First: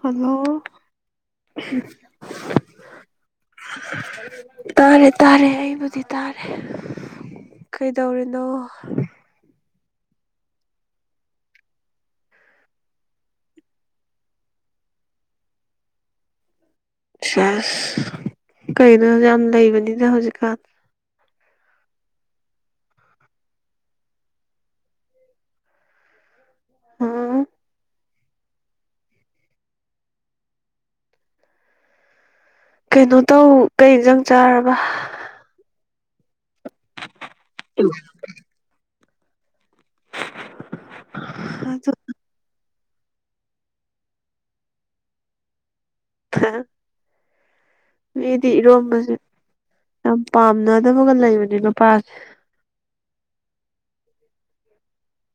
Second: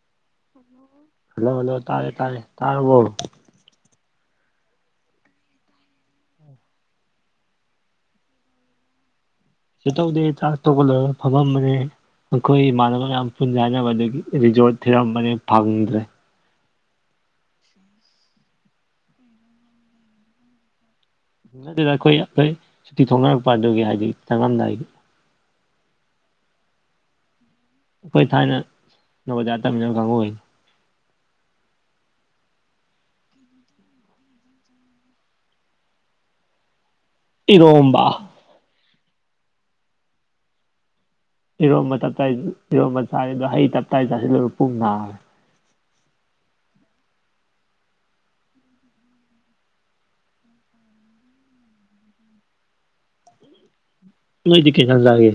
hello hello hello ꯇꯥꯔꯦ ꯇꯥꯔꯦ ꯇꯥꯔꯕꯣ ꯇꯥꯔꯦ ꯇꯥꯔꯦ ꯑꯕꯨꯗꯤ ꯇꯥꯔꯦ ꯀꯩꯗꯧꯔꯤꯅꯣ ꯀꯩꯁꯨ ꯇꯧꯗꯦ ꯆꯥꯛ ꯇꯣꯛꯒꯠꯂꯒ ꯐꯝꯃꯝꯕꯅꯦ ꯑꯩꯈꯣꯏ ꯏꯃꯥꯟꯅꯕ ꯌꯥꯝ ꯄꯨꯟꯖꯦ ꯍꯥꯏꯟꯅꯕꯗꯒꯤ ꯔꯤꯖꯣꯔꯠ ꯊꯤꯔꯝꯕꯅꯦ ꯐꯪꯗ꯭ꯔꯦ ꯁꯁ ꯀꯩꯅꯣ ꯌꯥꯝ ꯂꯩꯕꯅꯤꯅ ꯍꯧꯖꯤꯛꯀꯥꯟ ꯑꯗꯨꯗ ꯑꯩꯈꯣꯏ ꯑꯩꯈꯣꯏ ꯁꯨꯇꯤ ꯊꯣꯡꯅꯔꯛꯄ ꯑꯗꯨꯒꯤ ꯍꯥꯏꯗꯤ ꯆꯪꯉꯝꯗꯥꯏꯒꯤ ꯍꯥꯥ ꯑꯩꯈꯣꯏ ꯊꯥꯏꯅ ꯅꯕꯣꯖꯥ ꯇꯝꯃꯤꯟꯅꯕ ꯀꯥꯡꯕꯨꯅꯤ ꯀꯩꯅꯣ ꯇꯧ ꯀꯩ ꯏꯟꯖꯥꯡ ꯆꯥꯔꯕ ꯏꯔꯣꯝꯕ [inaudible] ꯑꯗꯨ ꯏꯔꯣꯝꯕꯞꯇꯥꯏ ꯏꯔꯣꯝꯕ ꯆꯥꯔꯤꯗꯣ ꯍꯩ ꯇꯞꯇꯥꯏ ꯆꯥꯁꯤꯜꯂꯣꯏꯔ ꯄꯨꯡ ꯅꯥꯔꯦ [unintelligible] ꯃꯤꯗꯤ ꯏꯔꯣꯝꯕꯁꯦ ꯌꯥꯝ ꯄꯥꯝꯅꯗꯕꯒ ꯂꯩꯕꯅꯦ ꯅꯨꯄꯥꯁꯦ ꯅꯗꯤ ꯀꯩ ꯍꯦꯜꯖꯥꯡ ꯆꯒꯦ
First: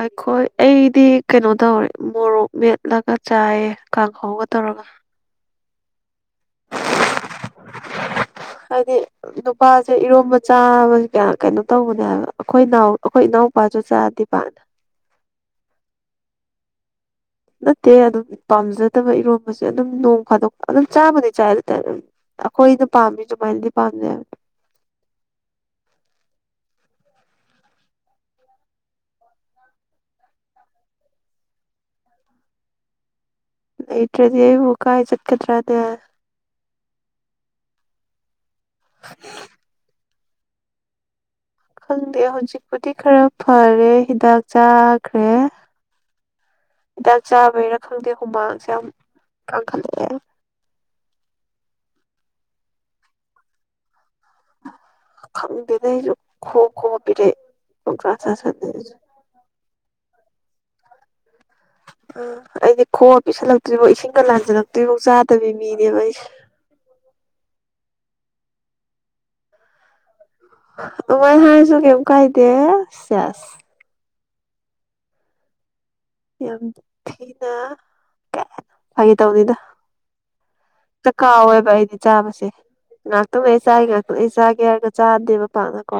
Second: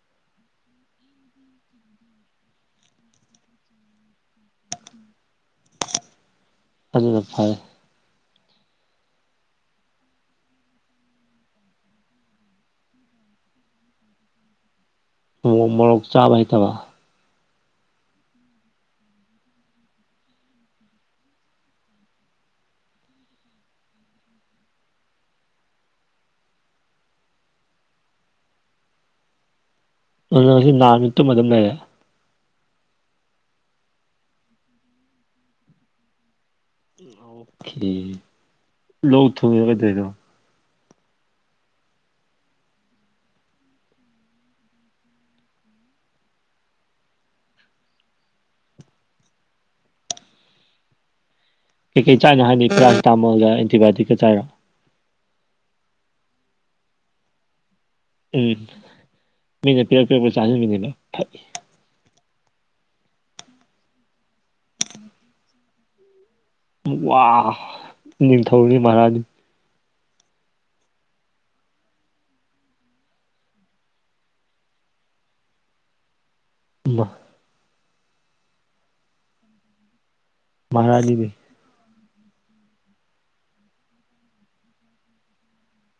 ꯑꯩꯈꯣꯏ ꯑꯩꯗꯤ ꯀꯩꯅꯣ ꯇꯧꯔꯦ ꯃꯣꯔꯣꯛ ꯃꯦꯠꯂꯒ ꯆꯥꯏꯑ ꯀꯥꯡꯍꯧꯒ ꯇꯧꯔꯒ ꯑꯗꯨꯅ ꯐꯩ ꯍꯥꯏꯗꯤ ꯅꯨꯄꯥꯁꯦ ꯏꯔꯣꯝꯕ ꯆꯥꯕꯁꯦ ꯀꯌꯥ ꯀꯩꯅꯣ ꯇꯧꯕꯅꯦꯕ ꯑꯩꯈꯣꯏ ꯏꯅꯥꯎ ꯑꯩꯈꯣꯏ ꯏꯅꯥꯎꯄꯥꯁꯨ ꯆꯥꯗꯤ ꯄꯥꯛꯅ ꯃꯣꯔꯣꯛ ꯆꯥꯕ ꯍꯩꯇꯕ ꯅꯠꯇꯦ ꯑꯗꯨꯝ ꯄꯥꯝꯖꯗꯕ ꯏꯔꯣꯟꯝꯕꯁꯦ ꯑꯗꯨꯝ ꯅꯣꯡ ꯈꯥꯗꯣꯛꯄ ꯑꯗꯨꯝ ꯆꯥꯕꯨꯗꯤ ꯆꯥꯏ ꯑꯗꯨꯇꯖꯨ ꯑꯩꯈꯣꯏꯅ ꯄꯥꯝꯃꯤ ꯑꯗꯨꯃꯥꯏꯅꯗꯤ ꯄꯥꯝꯗꯦ ꯍꯥꯏꯕ ꯑꯗꯨꯗ ꯉꯁꯤ ꯅꯥꯔꯝꯅꯤꯅ ꯇꯨꯝꯃ ꯑꯗꯨꯝ ꯂꯩꯔꯦ ꯂꯩꯇ꯭ꯔꯗꯤ ꯑꯩꯕꯨ ꯀꯥꯏ ꯆꯠꯀꯗ꯭ꯔꯅꯦ [unintelligible] ꯂꯣꯛ ꯊꯨꯡꯉꯔꯣ ꯀꯩꯗꯩꯅꯣ ꯈꯪꯗꯦ ꯍꯧꯖꯤꯛꯄꯨꯗꯤ ꯈꯔ ꯐꯔꯦ ꯍꯤꯗꯥꯛ ꯆꯥꯈ꯭ꯔꯦ ꯍꯤꯗꯥꯛ ꯆꯥꯕꯩꯔꯥ ꯈꯪꯗꯦ ꯍꯨꯃꯥꯡꯁꯦ ꯌꯥꯝ ꯀꯥꯡꯈꯠꯂꯛꯑꯦ ꯀꯩꯀꯩ ꯆꯥꯏꯅ ꯍꯥꯏꯅꯤ ꯄꯦꯔꯥꯁꯤꯇꯥꯃꯜꯒ ꯑꯦꯟꯇꯤꯕꯥꯏꯌꯇꯤꯛꯀ ꯆꯥꯏꯔꯥ ꯈꯪꯗꯦꯗ ꯑꯩꯁꯨ ꯈꯣꯛ ꯈꯣꯛ ꯑ ꯄꯤꯔꯛ ꯑꯦ ꯄꯪꯆꯥ ꯎꯝ ꯆꯥꯁꯤꯂꯦ ꯑꯩꯁꯨ ꯃꯤꯅ ꯄꯤꯔꯛ ꯄꯤꯔꯛꯄ ꯆꯥꯁꯤꯟꯕꯅꯤꯅ ꯑꯗꯨꯝ [unintelligible] ꯑ ꯑꯩꯗꯤ ꯈꯣꯡꯑ ꯄꯤꯁꯜꯂꯛꯇ꯭ꯔꯤꯐꯥꯎ ꯏꯁꯤꯡꯒ ꯂꯥꯟꯖꯜꯂꯛꯇ꯭ꯔꯤꯐꯥꯎ ꯆꯥꯗꯕꯤ ꯃꯤꯅꯦꯕ ꯑꯩꯁꯦ ꯋꯥ ꯅꯤꯡꯊꯧꯅꯤ ꯃꯍꯔꯥꯅꯤ ꯑꯃꯣꯏ ꯍꯥꯏꯁꯨ ꯀꯩꯝ ꯀꯥꯏꯗꯦ ꯆꯦꯁ ꯌꯥꯝ ꯊꯤꯅ ꯀ ꯐꯒꯦ ꯇꯧꯅꯤꯗ ꯃꯍꯥꯔꯥꯅꯤꯅꯤ ꯇꯀꯥꯎꯋꯦꯕ ꯑꯩꯗꯤ ꯆꯥꯕꯁꯦ ꯉꯥꯛꯇꯅ ꯂꯩ ꯆꯥꯒꯦ ꯉꯥꯛꯇꯅ ꯑꯩ ꯆꯥꯒꯦ ꯍꯥꯏꯔꯒ ꯆꯥꯗꯦꯕ ꯄꯥꯛꯅꯀꯣ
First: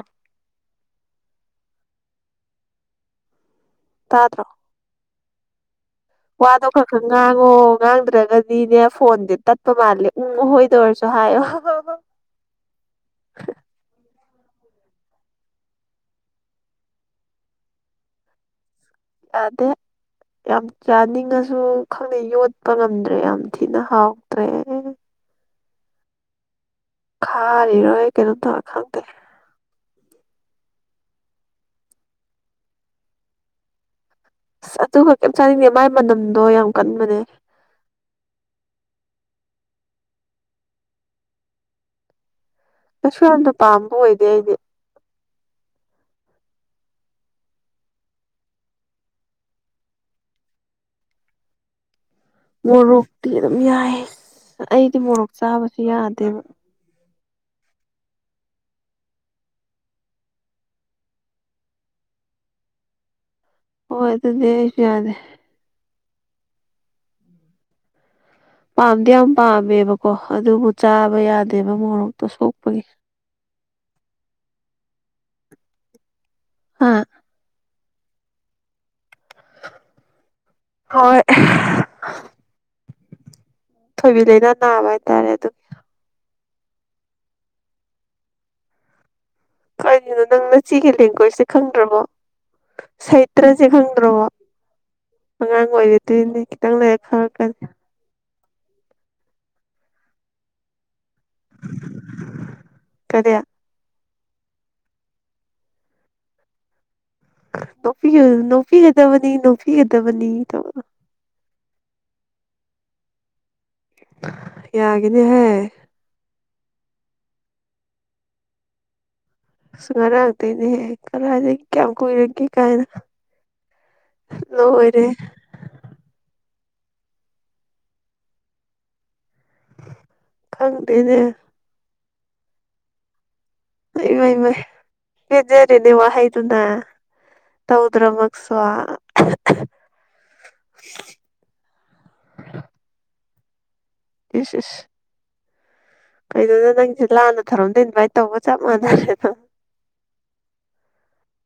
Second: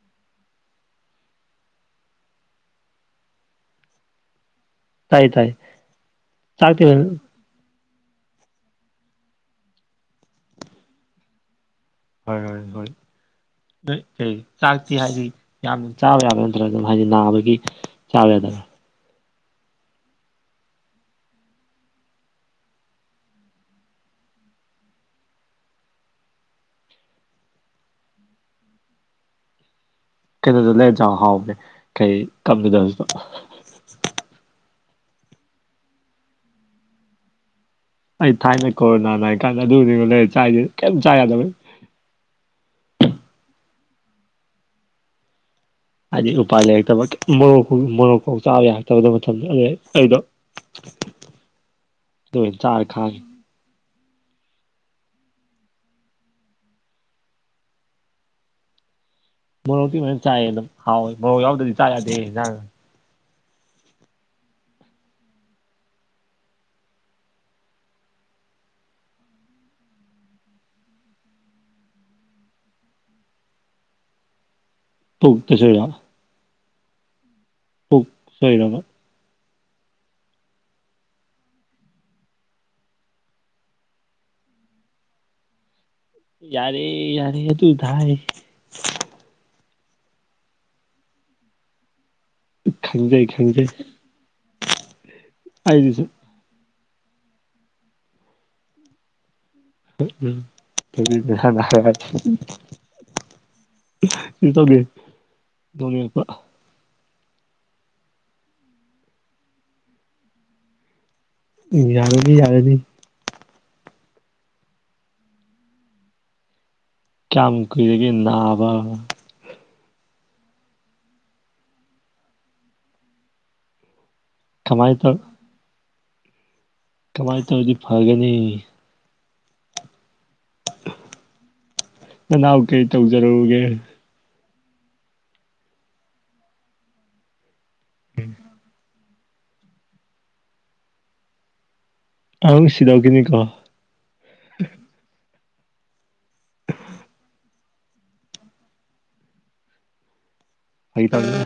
ꯇꯥꯗ꯭ꯔꯣ ꯇꯥꯏ ꯇꯥꯏ ꯋꯥꯗꯣ ꯆꯥꯛꯇꯤ ꯈꯔ ꯍꯣꯏ ꯈꯔꯉꯥꯡ ꯑꯣ ꯉꯥꯡꯗ꯭ꯔꯒꯗꯤꯅꯦ ꯐꯣꯟꯗꯤ ꯇꯠꯄ ꯃꯥꯜꯂꯦ ꯎꯍꯣꯏꯗ ꯑꯣꯏꯔꯁꯨ ꯍꯥꯏꯌꯣ [unintelligible] ꯍꯣꯏ ꯍꯣꯏ ꯍꯣꯏ ꯀꯩ ꯆꯥꯛꯇꯤ ꯍꯥꯏꯗꯤ ꯌꯥꯝꯅ ꯆꯥꯕ ꯌꯥꯕꯥ ꯅꯠꯇ꯭ꯔꯒ ꯑꯗꯨꯝ ꯍꯥꯏꯗꯤ ꯅꯥꯕꯒꯤ ꯆꯥꯋꯦ ꯇꯗꯥ [unintelligible] ꯇꯥꯗ‌ꯦ ꯌꯥꯝ ꯆꯥꯅꯤꯡꯉꯁꯨ ꯈꯪꯗꯦ ꯌꯣꯠꯄ ꯉꯝꯗ꯭ꯔꯦ ꯌꯥꯝ ꯊꯤꯅ ꯍꯥꯎꯇ꯭ꯔꯦ ꯈꯥꯔꯤꯔ ꯑꯩ ꯀꯩꯅꯣ ꯇꯧꯔ‌ꯦ ꯈꯪꯗ‌ꯦ ꯀꯩꯅꯣꯗꯨ ꯂꯩꯔ ꯆꯥꯎ ꯍꯥꯎꯕꯅꯦ ꯀꯩ ꯀꯞ ꯅꯨꯗ꯭ꯔꯁꯇ‍ꯣ ꯑꯁ ꯑꯗꯨꯒ ꯀꯩꯝ ꯆꯥꯅꯤꯡꯉꯦ ꯃꯥꯏ ꯃꯅꯝꯗꯣ ꯌꯥꯝ ꯀꯟꯕꯅꯦ ꯑꯩ ꯊꯥꯏꯅ ꯀꯣꯔꯣꯅꯥ ꯂꯩ ꯍꯥꯏꯔꯤ ꯀꯥꯟꯗ ꯑꯗꯨ ꯑꯣꯏꯅꯤ ꯂꯩꯔꯦ ꯆꯥꯏꯁꯤ ꯀꯩꯝꯇ ꯆꯥ ꯌꯥꯗꯕꯩ ꯀꯩꯁꯨ ꯌꯥꯝꯅ ꯄꯥꯝꯕ ꯑꯣꯏꯗꯦ ꯑꯩꯗꯤ ꯍꯥꯏꯗꯤ ꯎꯄꯥꯥꯏ ꯂꯩꯔꯛꯇꯕ ꯃꯣꯔꯣꯛ ꯃꯣꯔꯣꯛꯐꯥꯎ ꯆꯥꯕ ꯌꯥꯔꯛꯇꯕ ꯃꯇꯝꯗ ꯑꯩꯗꯣ [inaudible] ꯑꯣꯏꯅ ꯆꯥꯔ ꯈꯥꯡꯉꯤ ꯃꯣꯔꯣꯛꯇꯤ ꯑꯗꯨꯝ ꯌꯥꯏ ꯑꯩꯗꯤ ꯃꯣꯔꯣꯛ ꯆꯥꯕꯁꯨ ꯌꯥꯗꯦꯕ ꯃ‌ꯣꯔ‌ꯣꯛꯇꯤ ꯃꯌꯥꯝ ꯆꯥꯏ ꯑꯗꯨꯝ ꯍꯥꯎꯏ ꯃ‌ꯣꯔ‌ꯣꯛ ꯌꯥꯎꯗꯗꯤ ꯆꯥ‌ ꯌꯥ‍ꯗ‍ꯦ ꯏꯟꯖꯥꯡ ꯍ‌ꯣꯏ ꯑꯗꯨꯗꯤ ꯑꯩꯁꯨ ꯌꯥꯗꯦ ꯄꯥꯝꯗꯤ ꯌꯥꯝ ꯄꯥꯝꯃꯦꯕꯀꯣ ꯑꯗꯨꯕꯨ ꯆꯥꯕ ꯌꯥꯗꯦꯕ ꯃꯣꯔꯣꯛꯇꯣ ꯁꯣꯛꯄꯒꯤ ꯇꯣꯛ ꯀꯁꯁꯨ [unintelligible] ꯍꯥ ꯍ ꯁꯣꯏꯔꯃ [unintelligible] ꯍꯣꯏ ꯊꯣꯏꯕꯤ ꯂꯩꯥꯅꯥ ꯅꯥꯕ ꯍꯥꯏꯇꯥꯔꯦ ꯑꯗꯨ ꯌꯥꯔꯦ ꯌꯥꯔꯦ ꯑꯗꯨ ꯍꯥꯏ ꯀꯔꯤꯒꯤꯅꯣ ꯅꯪꯅ ꯁꯤꯒꯤ ꯂꯦꯡꯒ꯭ꯋꯦꯖꯁꯦ ꯈꯪꯗ꯭ꯔꯕꯣ ꯈꯪꯖꯩ ꯁꯥꯍꯤꯇ꯭ꯔꯁꯦ ꯈꯪꯖꯩ ꯈꯪꯗ꯭ꯔꯕꯣ ꯑꯉꯥꯡ ꯑꯩꯗꯨꯁꯨ ꯑꯣꯏꯒꯗꯣꯏꯅꯦ ꯈꯤꯇꯪ ꯂꯩꯔ ꯐꯔꯛꯀꯅꯤ ꯎꯝ ꯎꯝ ꯑꯗꯨꯗꯤ ꯅꯁꯥꯅ ꯍꯥꯏꯔꯛꯑꯗꯤ ꯎꯝ ꯀꯔꯤ ꯈꯝ ꯇꯧꯗ‌ꯦ ꯅ‌ꯣꯛꯅꯤꯡꯉꯛꯄ ꯅ‌ꯣꯛꯄꯤꯒꯗꯕꯅꯤ ꯅ‌ꯣꯛꯄꯤꯒꯗꯕꯅꯤ ꯇꯧꯕꯗꯨ ꯌꯥꯔꯅꯤ ꯌꯥꯔꯅꯤ ꯌꯥꯒꯅꯤꯍꯦ ꯀꯌꯥꯝ ꯀꯨꯏꯔꯒꯦ ꯅꯥꯕ ꯑꯉꯔꯥꯡꯗꯩ ꯅꯤꯍꯦ ꯀꯗꯥꯏꯗꯒꯤ ꯀꯌꯥꯝ ꯀꯨꯏꯔꯒꯦ ꯀꯥꯏꯅ ꯀꯃꯥꯏ ꯂ‌ꯣꯏꯔ‌ꯦ ꯇꯧ ꯀꯃꯥꯏ ꯇꯧꯗꯤ ꯐꯒꯅꯤ ꯈꯪꯗꯦꯅꯦ ꯅꯅꯥꯎ ꯀꯩ ꯇꯧꯖꯔꯛꯎꯒꯦ ꯏꯃꯥꯏ ꯃꯥꯏ ꯄ‌ꯦꯟꯖꯔ‌ꯦꯅ‌ꯦ ꯋꯥꯍꯩꯗꯨꯅ ꯇꯧꯗ꯭ꯔ ꯃꯛꯁ‌ꯣ ꯑꯥꯎ ꯁꯤꯗꯧ ꯀꯤꯅꯤ ꯀꯣ ꯏꯁ ꯏꯁ ꯀꯗꯨꯗ ꯅꯪꯁꯦ ꯂꯥꯟꯅ ꯊꯧꯔꯝꯗ ꯏꯟꯚꯥꯏꯠ ꯇꯧꯕ ꯆꯞ ꯃꯥꯟꯅꯔꯦꯗ ꯐꯥꯒꯤ ꯇꯧꯅ‌ꯦ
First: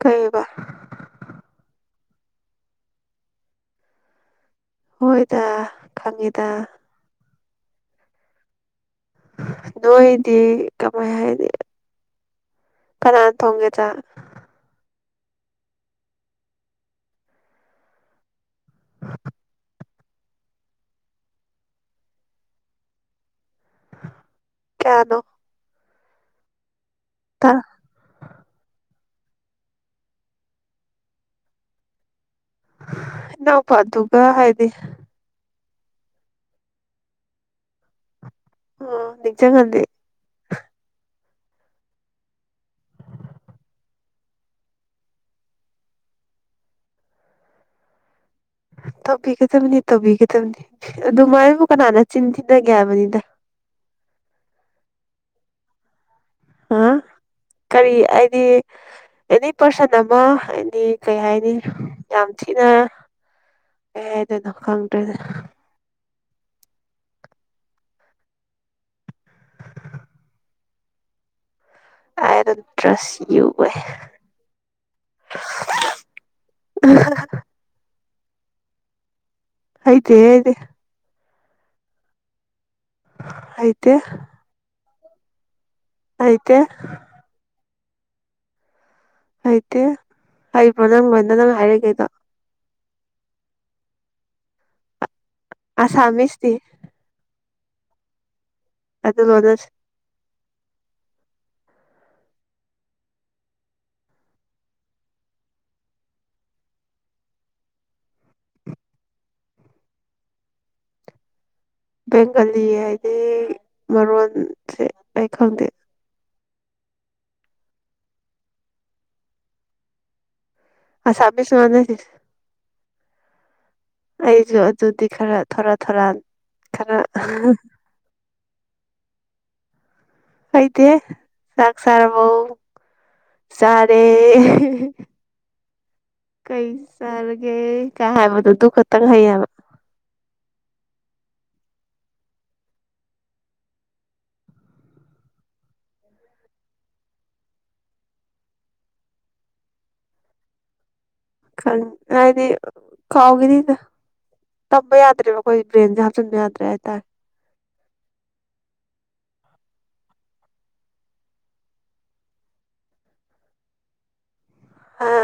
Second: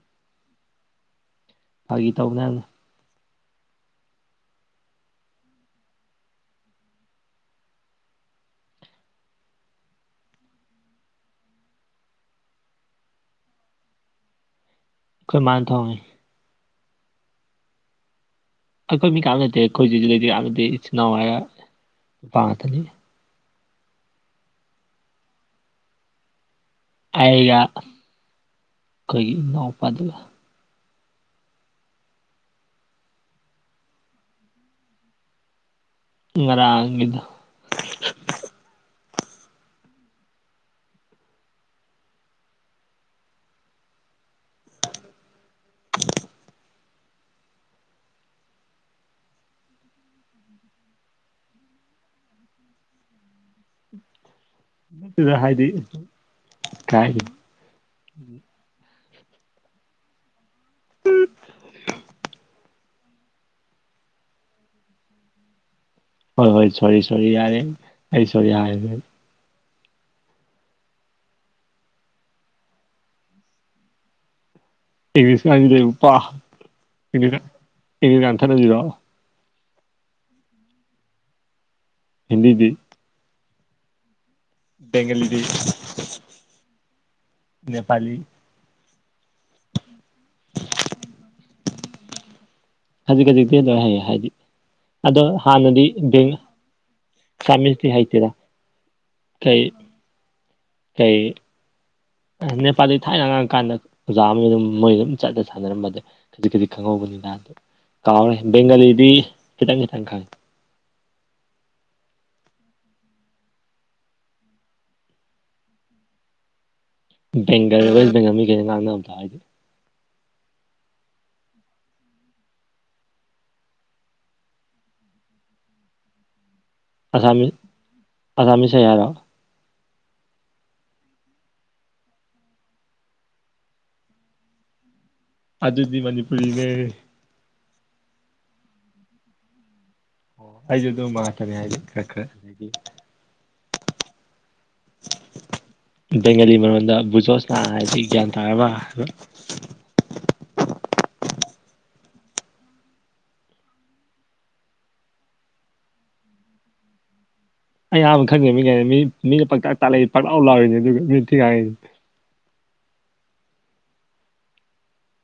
ꯀꯩ [unintelligible] ꯕꯔ ꯐꯥꯒꯤ ꯇꯧꯕꯅꯦ [unintelligible] ꯍꯣꯏꯗ ꯈꯪꯉꯤꯗ ꯅꯣꯏꯗꯤ ꯀꯃꯥꯏ ꯍꯥꯏꯅꯤ ꯀꯅꯥꯅ ꯊꯣꯡꯒꯦ ꯆꯥꯛ ꯑꯩꯈꯣꯏ ꯃꯥꯟꯅ ꯊ‌ꯣꯡꯏ ꯑꯩꯈꯣꯏ ꯃꯤ ꯀꯅꯥꯝ ꯂꯩꯇꯦ ꯑꯩꯈꯣꯏ [unintelligible] ꯍꯧꯖꯤꯁꯨ ꯂꯩꯇꯦ ꯅꯠꯇꯦ ꯏꯆꯤꯟ ꯏꯅꯥꯎ ꯍꯥꯏꯔꯒ ꯅꯨꯄꯥ ꯉꯥꯛꯇꯅꯤ ꯀꯌꯥꯅꯣ ꯑꯩꯒ ꯇꯔꯥ ꯑꯩꯈꯣꯏꯒꯤ ꯏꯅꯥꯎꯄꯥꯗꯨꯒ ꯅꯎ ꯐꯥ ꯇꯒ ꯍꯥꯏꯗꯤ ꯉꯔꯗ ꯑꯣ ꯗꯖꯒꯥꯟꯗꯗꯤ ꯇꯧꯕꯤꯒꯗꯕꯅꯤ ꯇꯧꯕꯤꯒꯗꯕꯅꯤ ꯑꯗꯨꯃꯥꯏꯕꯨ ꯀꯅꯥꯅ ꯆꯤꯟ ꯊꯤꯟꯅꯒꯦ ꯍꯥꯏꯕꯅꯤꯗ ꯗ ꯍꯥꯏꯗꯤ ꯍꯥ ꯀꯥꯏ ꯀꯔꯤ ꯑꯩꯗꯤ ꯑꯦꯅꯤ ꯄꯥꯔꯁꯟ ꯑꯃ ꯍꯥꯏꯗꯤ ꯀꯩ ꯍꯥꯏꯅꯤ ꯌꯥꯝ ꯊꯤꯅ ꯑꯦꯗ ꯅꯣ ꯈꯪ꯭ꯔꯦꯗ ꯍꯣꯏ ꯍꯣꯏ ꯁꯣꯔꯤ ꯁꯣꯔꯤ ꯌꯥꯔꯦ ꯑꯩ ꯁꯣ ꯌꯥꯔꯦ ꯑꯥꯏꯔꯟ ꯇ꯭ꯔꯁ ꯌꯨ ꯑꯦ ꯏꯪꯂꯤꯁꯀꯥꯟꯁꯤ ꯂꯩ ꯄ ꯏꯪꯂꯤꯁ ꯏꯪꯂꯤꯁꯀꯥꯟ ꯊꯠꯅꯕꯤꯔꯣ ꯑꯥꯏꯗꯤꯦ ꯍꯤꯟꯗꯤ ꯑꯥꯏꯇ ꯕꯦꯡꯜꯨꯗꯤ ꯑꯀꯦ ꯅꯦꯄꯥꯂꯤ ꯍꯩꯇꯦ ꯍꯩꯕ꯭ꯔꯣ ꯅꯪ ꯂꯣꯏꯅ ꯅꯪ ꯍꯥꯏꯔꯤꯈꯩꯗꯣ ꯈꯖꯤꯛ ꯈꯖꯤꯛꯇꯤ ꯂꯣꯏ ꯍꯩꯌꯦ ꯍꯥꯏꯗꯤ ꯑꯗꯣ ꯍꯥꯟꯅꯗꯤ ꯕꯦꯡ ꯑꯁꯥꯃꯤꯁꯇꯤ ꯀꯃꯤꯇ ꯍꯥꯏꯇꯔ ꯑꯗꯨ ꯀꯩ ꯂꯣꯟꯅꯁꯦ ꯀꯩ ꯅꯦꯄꯥꯜꯗ ꯊꯥꯏꯅ ꯉꯥꯡꯉ ꯀꯥꯟꯗ ꯑꯣꯖꯥ ꯑꯃ ꯑꯗꯨꯝ ꯃꯣꯏ ꯑꯗꯨꯝ ꯆꯠꯂ ꯁꯥꯟꯅꯔꯝꯕ ꯑꯗꯨ ꯈꯖꯤꯛ ꯈꯖꯤꯛ ꯈꯪꯍꯧꯕꯅꯤꯅ ꯀꯥꯎꯔꯦ ꯕꯦꯡꯒꯥꯂꯤꯗꯤ ꯈꯤꯇꯪ ꯈꯤꯇꯪ ꯈꯪꯉꯦ ꯕꯦꯡꯒꯥꯂꯤ ꯍꯥꯏꯗꯤ ꯃꯔꯣꯟꯁꯦ ꯑꯩ ꯈꯪꯗꯦ ꯕꯦꯡꯒꯔ ꯋꯦꯁ ꯕꯦꯡꯒꯜ ꯃꯤ ꯀꯩꯅ ꯉꯥꯡꯅꯕꯗ ꯍꯥꯏꯔꯗꯤ ꯑꯁꯝꯁꯨ ꯋꯥꯥꯟꯅꯁꯤ ꯑꯩꯁꯨ ꯑꯗꯨꯗꯤ ꯈꯔ ꯊꯣꯔꯥ ꯊꯣꯔꯥꯟ ꯈꯔ ꯑꯁꯥꯃꯤꯁ ꯑꯁꯥꯃꯤꯁ ꯍꯥꯏ ꯍꯥꯏꯔꯣ ꯀꯩꯗꯦ ꯆꯥꯛ ꯆꯔꯕꯧ ꯆꯔꯦ ꯑꯗꯨꯗꯤ ꯃ ꯀꯩ ꯆꯥꯔꯒꯦ ꯀ ꯍꯥꯏꯕꯗꯨꯗꯨ ꯈꯛꯇꯪ ꯍꯩꯌꯦꯕ ꯑꯣ ꯑꯩꯁꯨ ꯑꯗꯨꯝ ꯃꯥꯥꯛꯇꯅꯦ ꯍꯥꯏꯗꯤꯦ ꯈꯔ ꯈꯔ ꯑꯗꯨꯗꯤ ꯕꯦꯡꯒꯂꯤ ꯃꯔꯣꯟꯗ ꯕꯨꯨꯖꯣꯁꯅꯥ ꯍꯥꯏꯗꯤ ꯒ꯭ꯌꯥꯟ ꯇꯥꯔꯕ ꯍꯥꯏꯕ ꯈ ꯍꯥꯏꯗꯤ ꯀꯥꯎꯒꯗꯗ ꯇꯝꯕ ꯌꯥꯗ꯭ꯔꯕ ꯑꯩꯈꯣꯏ ꯕ꯭ꯔꯦꯟꯁꯦ ꯍꯥꯞꯆꯤꯟꯕ ꯌꯥꯗ꯭ꯔꯦ ꯍꯥꯏꯇꯥꯔꯦ ꯑꯩ ꯑꯍꯥꯟꯕ ꯈꯟꯖꯦ ꯃꯤ ꯀꯥꯏ ꯃꯤꯅ ꯄꯥꯛꯇꯥꯛ ꯇꯥꯜꯂꯛꯏ ꯄꯥꯛꯇꯥꯎ ꯂꯥꯎꯔꯤꯅꯦ ꯑꯗꯨꯒ ꯃꯤ ꯊꯤꯒꯥꯏꯉꯅꯦ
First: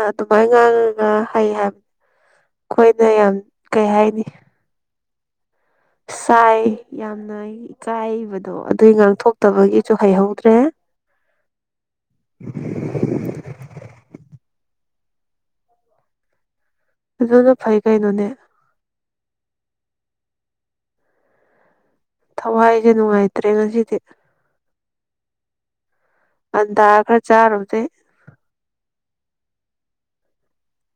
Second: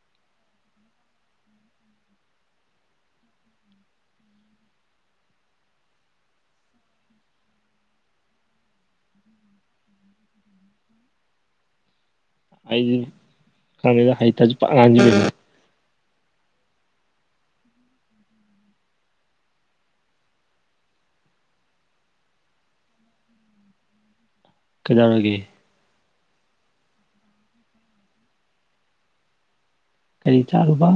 ꯑꯗꯨꯃꯥꯏꯅ ꯉꯥꯡꯉꯒ ꯍꯩ ꯍꯥꯏꯕꯅꯤ ꯑꯩꯈꯣꯏꯅ ꯌꯥꯝ ꯀꯩ ꯍꯥꯏꯅꯤ ꯆꯥꯏ ꯌꯥꯝꯅ ꯏꯀꯥꯏꯕꯗꯣ ꯑꯗꯨꯏ ꯉꯥꯛꯊꯣꯛꯇꯕꯒꯤꯁꯨ ꯍꯩꯍꯧꯗ꯭ꯔꯦ ꯑꯩꯗꯤ ꯈꯗ ꯍꯩꯇ ꯑꯗꯨꯅ ꯐꯩ ꯀꯩꯅꯣꯅꯦ ꯊꯋꯥꯏꯁꯦ ꯅꯨꯡꯉꯥꯏꯇ꯭ꯔꯦ ꯉꯁꯤꯗꯤ ꯀꯩꯗꯥꯧꯅꯒꯦ ꯑꯟꯗꯥ ꯈꯔ ꯆꯥꯔꯨꯗꯦ ꯀꯔꯤ ꯇꯥꯔꯨꯕ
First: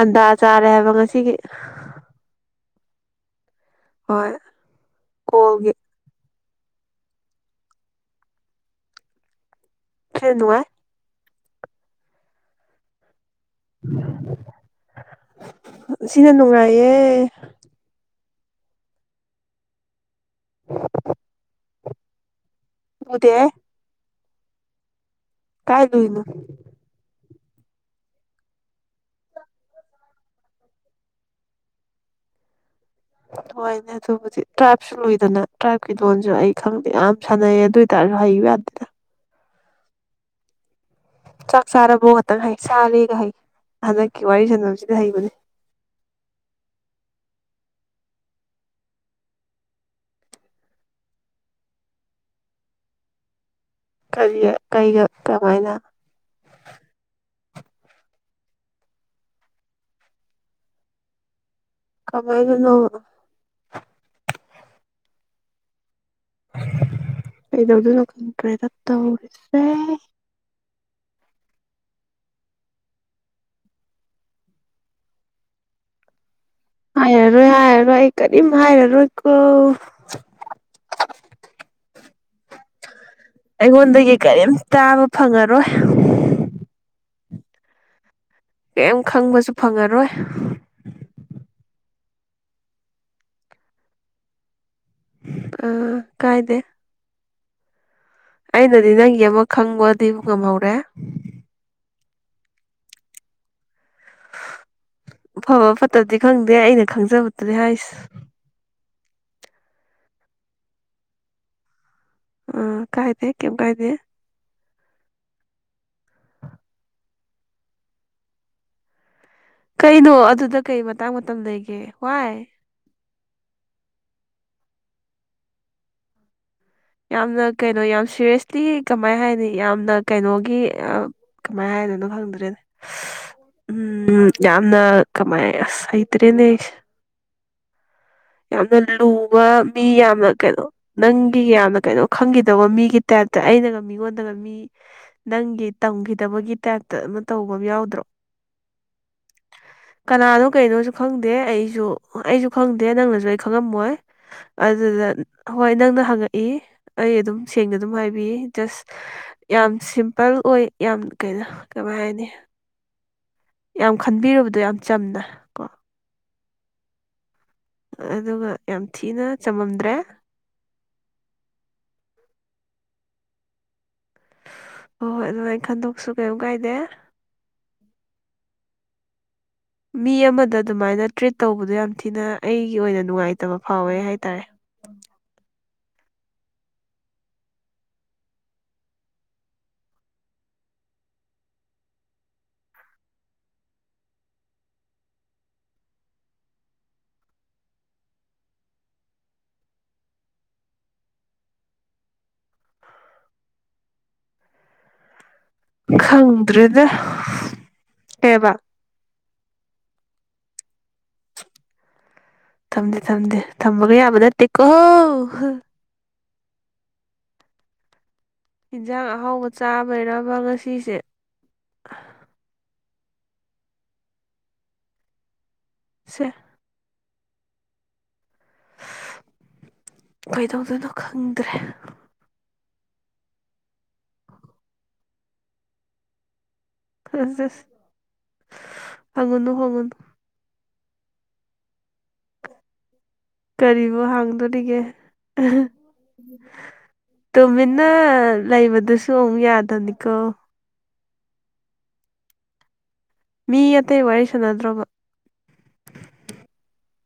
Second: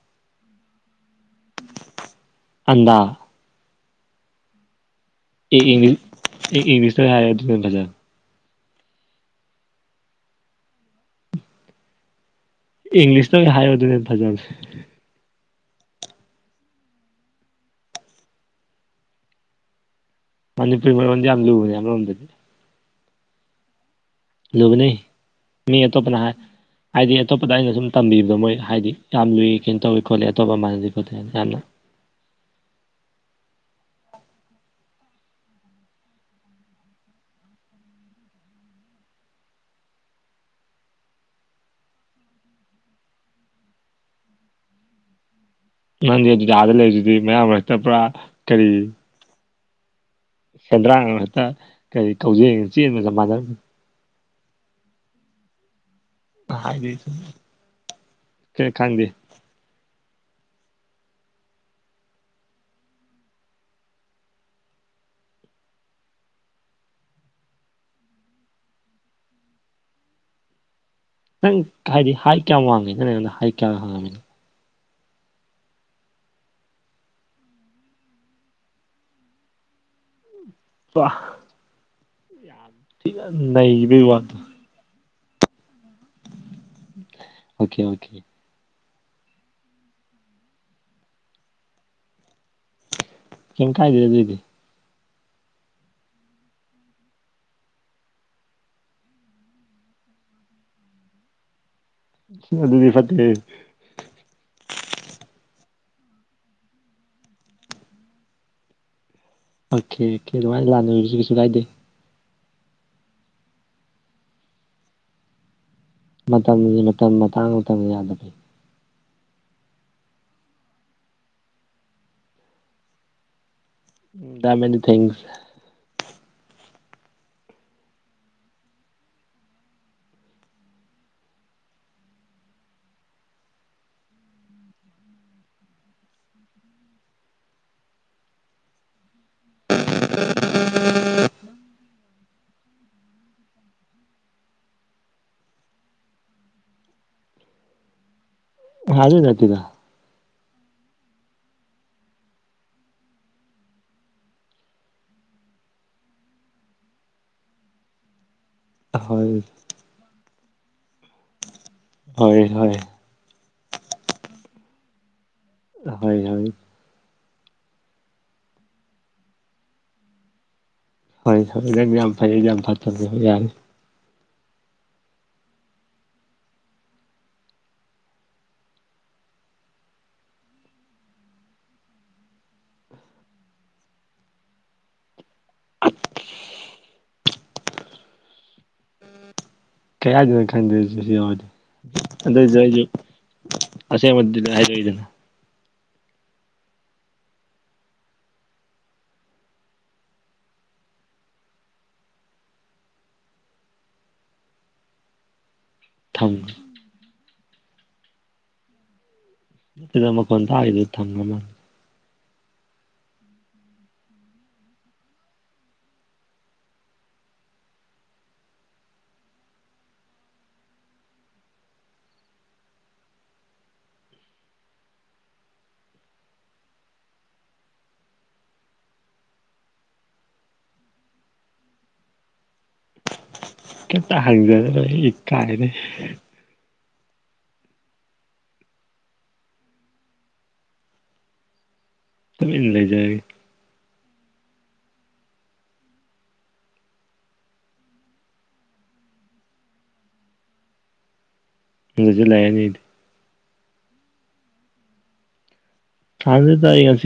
ꯑꯟꯗꯥ ꯆꯥꯔꯦ ꯍꯥꯏꯕ ꯉꯁꯤꯒꯤ ꯑꯗ ꯍꯣꯏ ꯑꯦ ꯀꯣꯜꯒꯤ ꯏꯪꯂꯤ ꯑꯦ ꯏꯪꯂꯤꯁꯇ ꯍꯥꯏꯔꯦ ꯑꯗꯨꯝ ꯐꯖ ꯀ ꯅꯨꯅꯨꯡꯉ ꯏꯪꯂꯤꯁꯇ ꯑꯣꯏꯅ ꯍꯥꯏꯌꯨꯗꯨꯅꯦ ꯐꯖꯕꯁꯦ ꯁꯤꯅ ꯅꯨꯡꯉꯥꯏꯌꯦ ꯃꯅꯤꯄꯨꯔꯤ ꯃꯔꯣꯟꯝꯗꯤ ꯌꯥꯝ ꯂꯨꯕꯅꯦ ꯑꯃꯔꯣꯝꯗꯗꯤ ꯎꯗꯦ ꯂꯒꯅꯤ ꯀꯥꯏ ꯃꯤꯇꯣꯞꯅ ꯂꯨꯏꯅꯣ ꯍꯥꯏꯗꯤ ꯑꯇꯣꯞꯄꯗ ꯑꯩꯅ ꯁꯨꯝ ꯇꯝꯕꯤꯕ ꯃꯣꯏ ꯍꯥꯏꯗꯤ ꯌꯥꯝ ꯂꯨꯏ ꯀꯩꯅꯣ ꯇꯧꯋꯤ ꯈꯣꯠꯂꯤ ꯑꯇꯣꯞꯄ ꯑꯃꯥꯟꯅꯗꯤ ꯈꯣꯠꯇꯦ ꯍꯥꯏꯗꯤ ꯌꯥꯝꯅ ꯍꯣꯏꯅꯦ ꯑꯗꯨꯕꯨꯗꯤ ꯇ꯭ꯔꯥꯏꯕꯁꯨ ꯂꯣꯏꯏꯗꯅ ꯇ꯭ꯔꯥꯏꯕꯀꯤ ꯂꯣꯟꯁꯨ ꯑꯩ ꯈꯪꯗꯦ ꯌꯥꯝ ꯁꯥꯟꯅꯩ ꯑꯗꯨꯏꯗꯤ ꯇꯔ ꯍꯏꯕ ꯑꯗ ꯆꯥꯛ ꯆꯥꯔꯕꯣ ꯈꯇꯪ ꯍꯩ ꯁꯥꯔꯒ ꯍꯩ ꯍꯟꯗꯛꯀꯤ ꯋꯥꯔꯤ ꯁꯥꯟꯅꯕꯐꯝꯁꯤꯗꯤ ꯍꯩꯕꯅꯦ ꯅꯪꯗꯤ ꯑꯗꯨꯖꯗ ꯂꯩ ꯑꯗꯨꯗꯤ ꯃꯌꯥꯝ ꯃꯔ ꯍꯦꯛꯇ ꯄꯨꯔꯥ ꯀꯔꯤ ꯁꯦꯟꯗ꯭ꯔꯥꯡ ꯍꯦꯛꯇ ꯀꯔꯤ ꯀꯧꯖꯦꯜꯒ ꯆꯦꯟꯒ ꯆ ꯃꯥꯟꯅꯔ ꯀꯔꯤ ꯀꯩꯒ ꯀꯃꯥꯏꯅ ꯀ ꯈꯗ ꯀꯃꯥꯏꯅꯅꯣ ꯀꯩꯗꯧꯗꯅꯣ ꯈꯪꯗ꯭ꯔꯦꯗ ꯇꯧꯔꯤꯁꯦ ꯅꯪ ꯍꯥꯏꯗꯤ ꯍꯥꯏ ꯀꯌꯥꯝ ꯋꯥꯡꯉꯤ ꯅꯪ ꯑꯩꯉꯣꯟꯗ ꯍꯥꯏ ꯀꯌꯥꯝ ꯍꯥꯡꯉꯕꯃꯤꯅ ꯍꯥꯏꯔꯔꯣꯏ ꯍꯥꯏꯔꯔꯣꯏ ꯑꯩ ꯀꯔꯤꯝ ꯍꯥꯏꯔꯔꯣꯏꯀꯣ ꯋꯥ ꯅꯩꯕꯩ ꯑꯩꯉꯣꯟꯗꯒꯤ ꯋꯥꯗꯣ ꯀꯔꯤꯝ ꯇꯥꯕ ꯐꯪꯉꯔꯣꯏ ꯑꯣꯀꯦ ꯑꯣꯀꯦ ꯀꯔꯤꯩꯝ ꯈꯪꯕꯁꯨ ꯐꯪꯉꯔꯣꯏ ꯀꯦ ꯀꯥꯏꯕꯤꯔꯖꯣꯏꯗꯗꯤ ꯑ ꯀꯥꯏꯗꯦ ꯑꯩꯅꯗꯤ ꯅꯪꯒꯤ ꯑꯃ ꯈꯪꯕꯗꯤ ꯉꯝꯍꯧꯔꯦ ꯑꯗꯨ ꯑꯗꯨꯗꯤ ꯐꯠꯇꯦ ꯑꯐꯕ ꯐꯠꯇꯕꯗꯤ ꯈꯪꯗꯦ ꯑꯩꯅ ꯈꯪꯖꯕꯗꯗꯤ ꯍꯥꯏꯁꯦ ꯑꯣꯀꯦ ꯑꯣꯀꯦ ꯑꯗꯨꯃꯥꯏꯅ ꯂꯥꯟꯅꯔꯁꯨ ꯀꯩꯁꯨ ꯀꯥꯏꯗꯦ ꯑ ꯀꯥꯏꯗꯦ ꯀꯦꯝ ꯀꯥꯏꯗꯦ ꯃꯇꯝꯒꯤ ꯃꯇꯝ ꯃꯇꯥꯡ ꯃꯇꯝ ꯌꯥꯗꯕꯤ ꯀꯩꯅꯣ ꯑꯗꯨꯗ ꯀꯩ ꯃꯇꯥꯡ ꯃꯇꯝ ꯂꯩꯒꯦ ꯋꯥꯏ ꯎ ꯗꯗꯥ ꯃꯦꯅꯤ ꯊꯤꯡꯁ ꯌꯥꯝꯅ ꯀꯩꯅꯣ ꯌꯥꯝ ꯁꯦꯔꯤꯌꯁꯂꯤ ꯀꯃꯥꯏ ꯍꯥꯏꯅꯤ ꯌꯥꯝꯅ ꯀꯩꯅꯣꯒꯤ ꯀꯃꯥꯏ ꯍꯥꯏꯗꯣꯏꯅꯣ ꯈꯪꯗ꯭ꯔꯦꯅꯦ ꯎꯝ ꯌꯥꯝꯅ ꯀꯃꯥꯏ ꯑꯁ ꯍꯩꯇ꯭ꯔꯦꯅꯦ ꯌꯥꯝꯅ ꯂꯨꯕ ꯃꯤ ꯌꯥꯝꯅ ꯀꯩꯅꯣ ꯅꯪꯒꯤ ꯌꯥꯝꯅ ꯀꯩꯅꯣ ꯈꯪꯈꯤꯗꯧꯕ ꯃꯤꯒꯤ ꯇꯥꯏꯞꯇ ꯑꯩꯅꯒ ꯃꯤꯉꯣꯟꯗꯒ ꯃꯤ ꯅꯪꯒꯤ ꯇꯝꯈꯤꯗꯕꯒꯤ ꯇꯥꯏꯞꯇ ꯑꯗꯨꯅ ꯇꯧꯕ ꯌꯥꯎꯗ꯭ꯔꯣ ꯗꯦ ꯂ ꯍꯥꯏꯇꯗ ꯀꯅꯥꯅꯣ ꯀꯩꯅꯣꯁꯨ ꯈꯪꯗꯦ ꯑꯩꯁꯨ ꯑꯩꯁꯨ ꯈꯪꯗꯦ ꯅꯪꯅꯁꯨ ꯑꯩ ꯈꯪꯉꯝꯃꯣꯏ ꯑꯗꯨꯗ ꯍꯣꯏ ꯅꯪꯅ ꯍꯪꯉꯛꯏ ꯑꯩ ꯑꯗꯨꯝ ꯁꯦꯡꯅ ꯑꯗꯨꯝ ꯍꯥꯏꯕꯤꯌꯦ ꯖꯁ ꯍꯣꯏ ꯌꯥꯝ ꯁꯤꯝꯄꯜ ꯑꯣꯏ ꯌꯥꯝ ꯀꯩꯅ ꯀꯃꯥꯏꯅꯤ ꯣꯏ ꯌꯥꯝ ꯈꯟꯕꯤꯔꯨꯕꯗꯣ ꯌꯥꯝ ꯆꯝꯅ ꯀꯣ ꯍꯣꯏ ꯍꯣꯏ ꯑꯗꯨꯒ ꯌꯥꯝ ꯊꯤꯅ ꯆꯃꯝꯗ꯭ꯔꯦ ꯍꯣꯏ ꯍꯣꯏ ꯑꯗꯨꯗꯤ ꯌꯥꯝ ꯐꯩ ꯌꯥꯝ ꯐꯠꯇꯕꯅꯦ ꯌꯥꯅꯤ ꯍꯣꯏ ꯍꯣꯏ ꯑꯗꯨꯃꯥꯏ ꯈꯟꯗꯣꯛꯁꯨ ꯀꯩꯝ ꯀꯥꯏꯗꯦ ꯃꯤ ꯑꯃꯗ ꯑꯗꯨꯃꯥꯏꯅ ꯇ꯭ꯔꯤꯠ ꯇꯧꯕꯗꯣ ꯌꯥꯝ ꯊꯤꯅ ꯑꯩꯒꯤ ꯑꯣꯏꯅ ꯅꯨꯡꯉꯥꯏꯇꯕ ꯐꯥꯎꯋꯦ ꯍꯥꯏꯇꯥꯔꯦ ꯀꯌꯥꯗꯅꯣ ꯈꯪꯗꯦꯁ ꯁꯤ ꯌꯥꯎꯔꯗꯤꯦ ꯑꯗꯨꯏꯁꯨ ꯑꯩꯁꯨ ꯑꯁꯦ ꯃꯗꯤ ꯍꯥꯏꯗꯤꯗꯅ ꯊꯝꯈ꯭ꯔꯦ ꯈꯪꯗ꯭ꯔꯦꯗ ꯀꯦꯕ ꯗ ꯃꯈꯣꯟꯟ ꯇ ꯍꯥꯏꯗꯨ ꯊꯝꯒ ꯃꯥ ꯊꯝꯗꯦ ꯊꯝꯗꯦ ꯊꯝꯕꯒ ꯌꯥꯕ ꯅꯠꯇꯦ ꯀꯣꯍꯣ ꯌꯦꯟꯖꯥꯡ ꯑꯍꯥꯎꯕ ꯆꯥꯕꯩꯔꯕ ꯉꯁꯤꯁꯦ ꯁ ꯀꯩꯗꯧꯗꯣꯏꯅꯣ ꯈꯪꯗ꯭ꯔꯦ ꯀꯩꯝꯇ ꯍꯪꯖꯔꯔ ꯀꯥꯏꯅꯤ ꯑꯁ ꯍꯪꯉꯨꯅꯨ ꯍꯪꯉꯨꯅꯨ ꯁ ꯏꯟ ꯂꯩꯖꯩ ꯀꯔꯤꯕꯨ ꯍꯥꯡꯗꯣꯔꯤꯒꯦ ꯇꯨꯃꯤꯟꯅ ꯂꯩꯕꯗꯨꯁꯨ ꯑꯃꯨꯛ ꯌꯥꯗꯅꯤꯀꯣ ꯁꯨ ꯂꯥꯏꯌꯦꯅꯤ ꯃꯤ ꯑꯇꯩ ꯋꯥꯔꯤ ꯁꯥꯟꯅꯗ꯭ꯔꯣꯕ ꯑꯗ ꯇꯏ ꯉꯁꯤ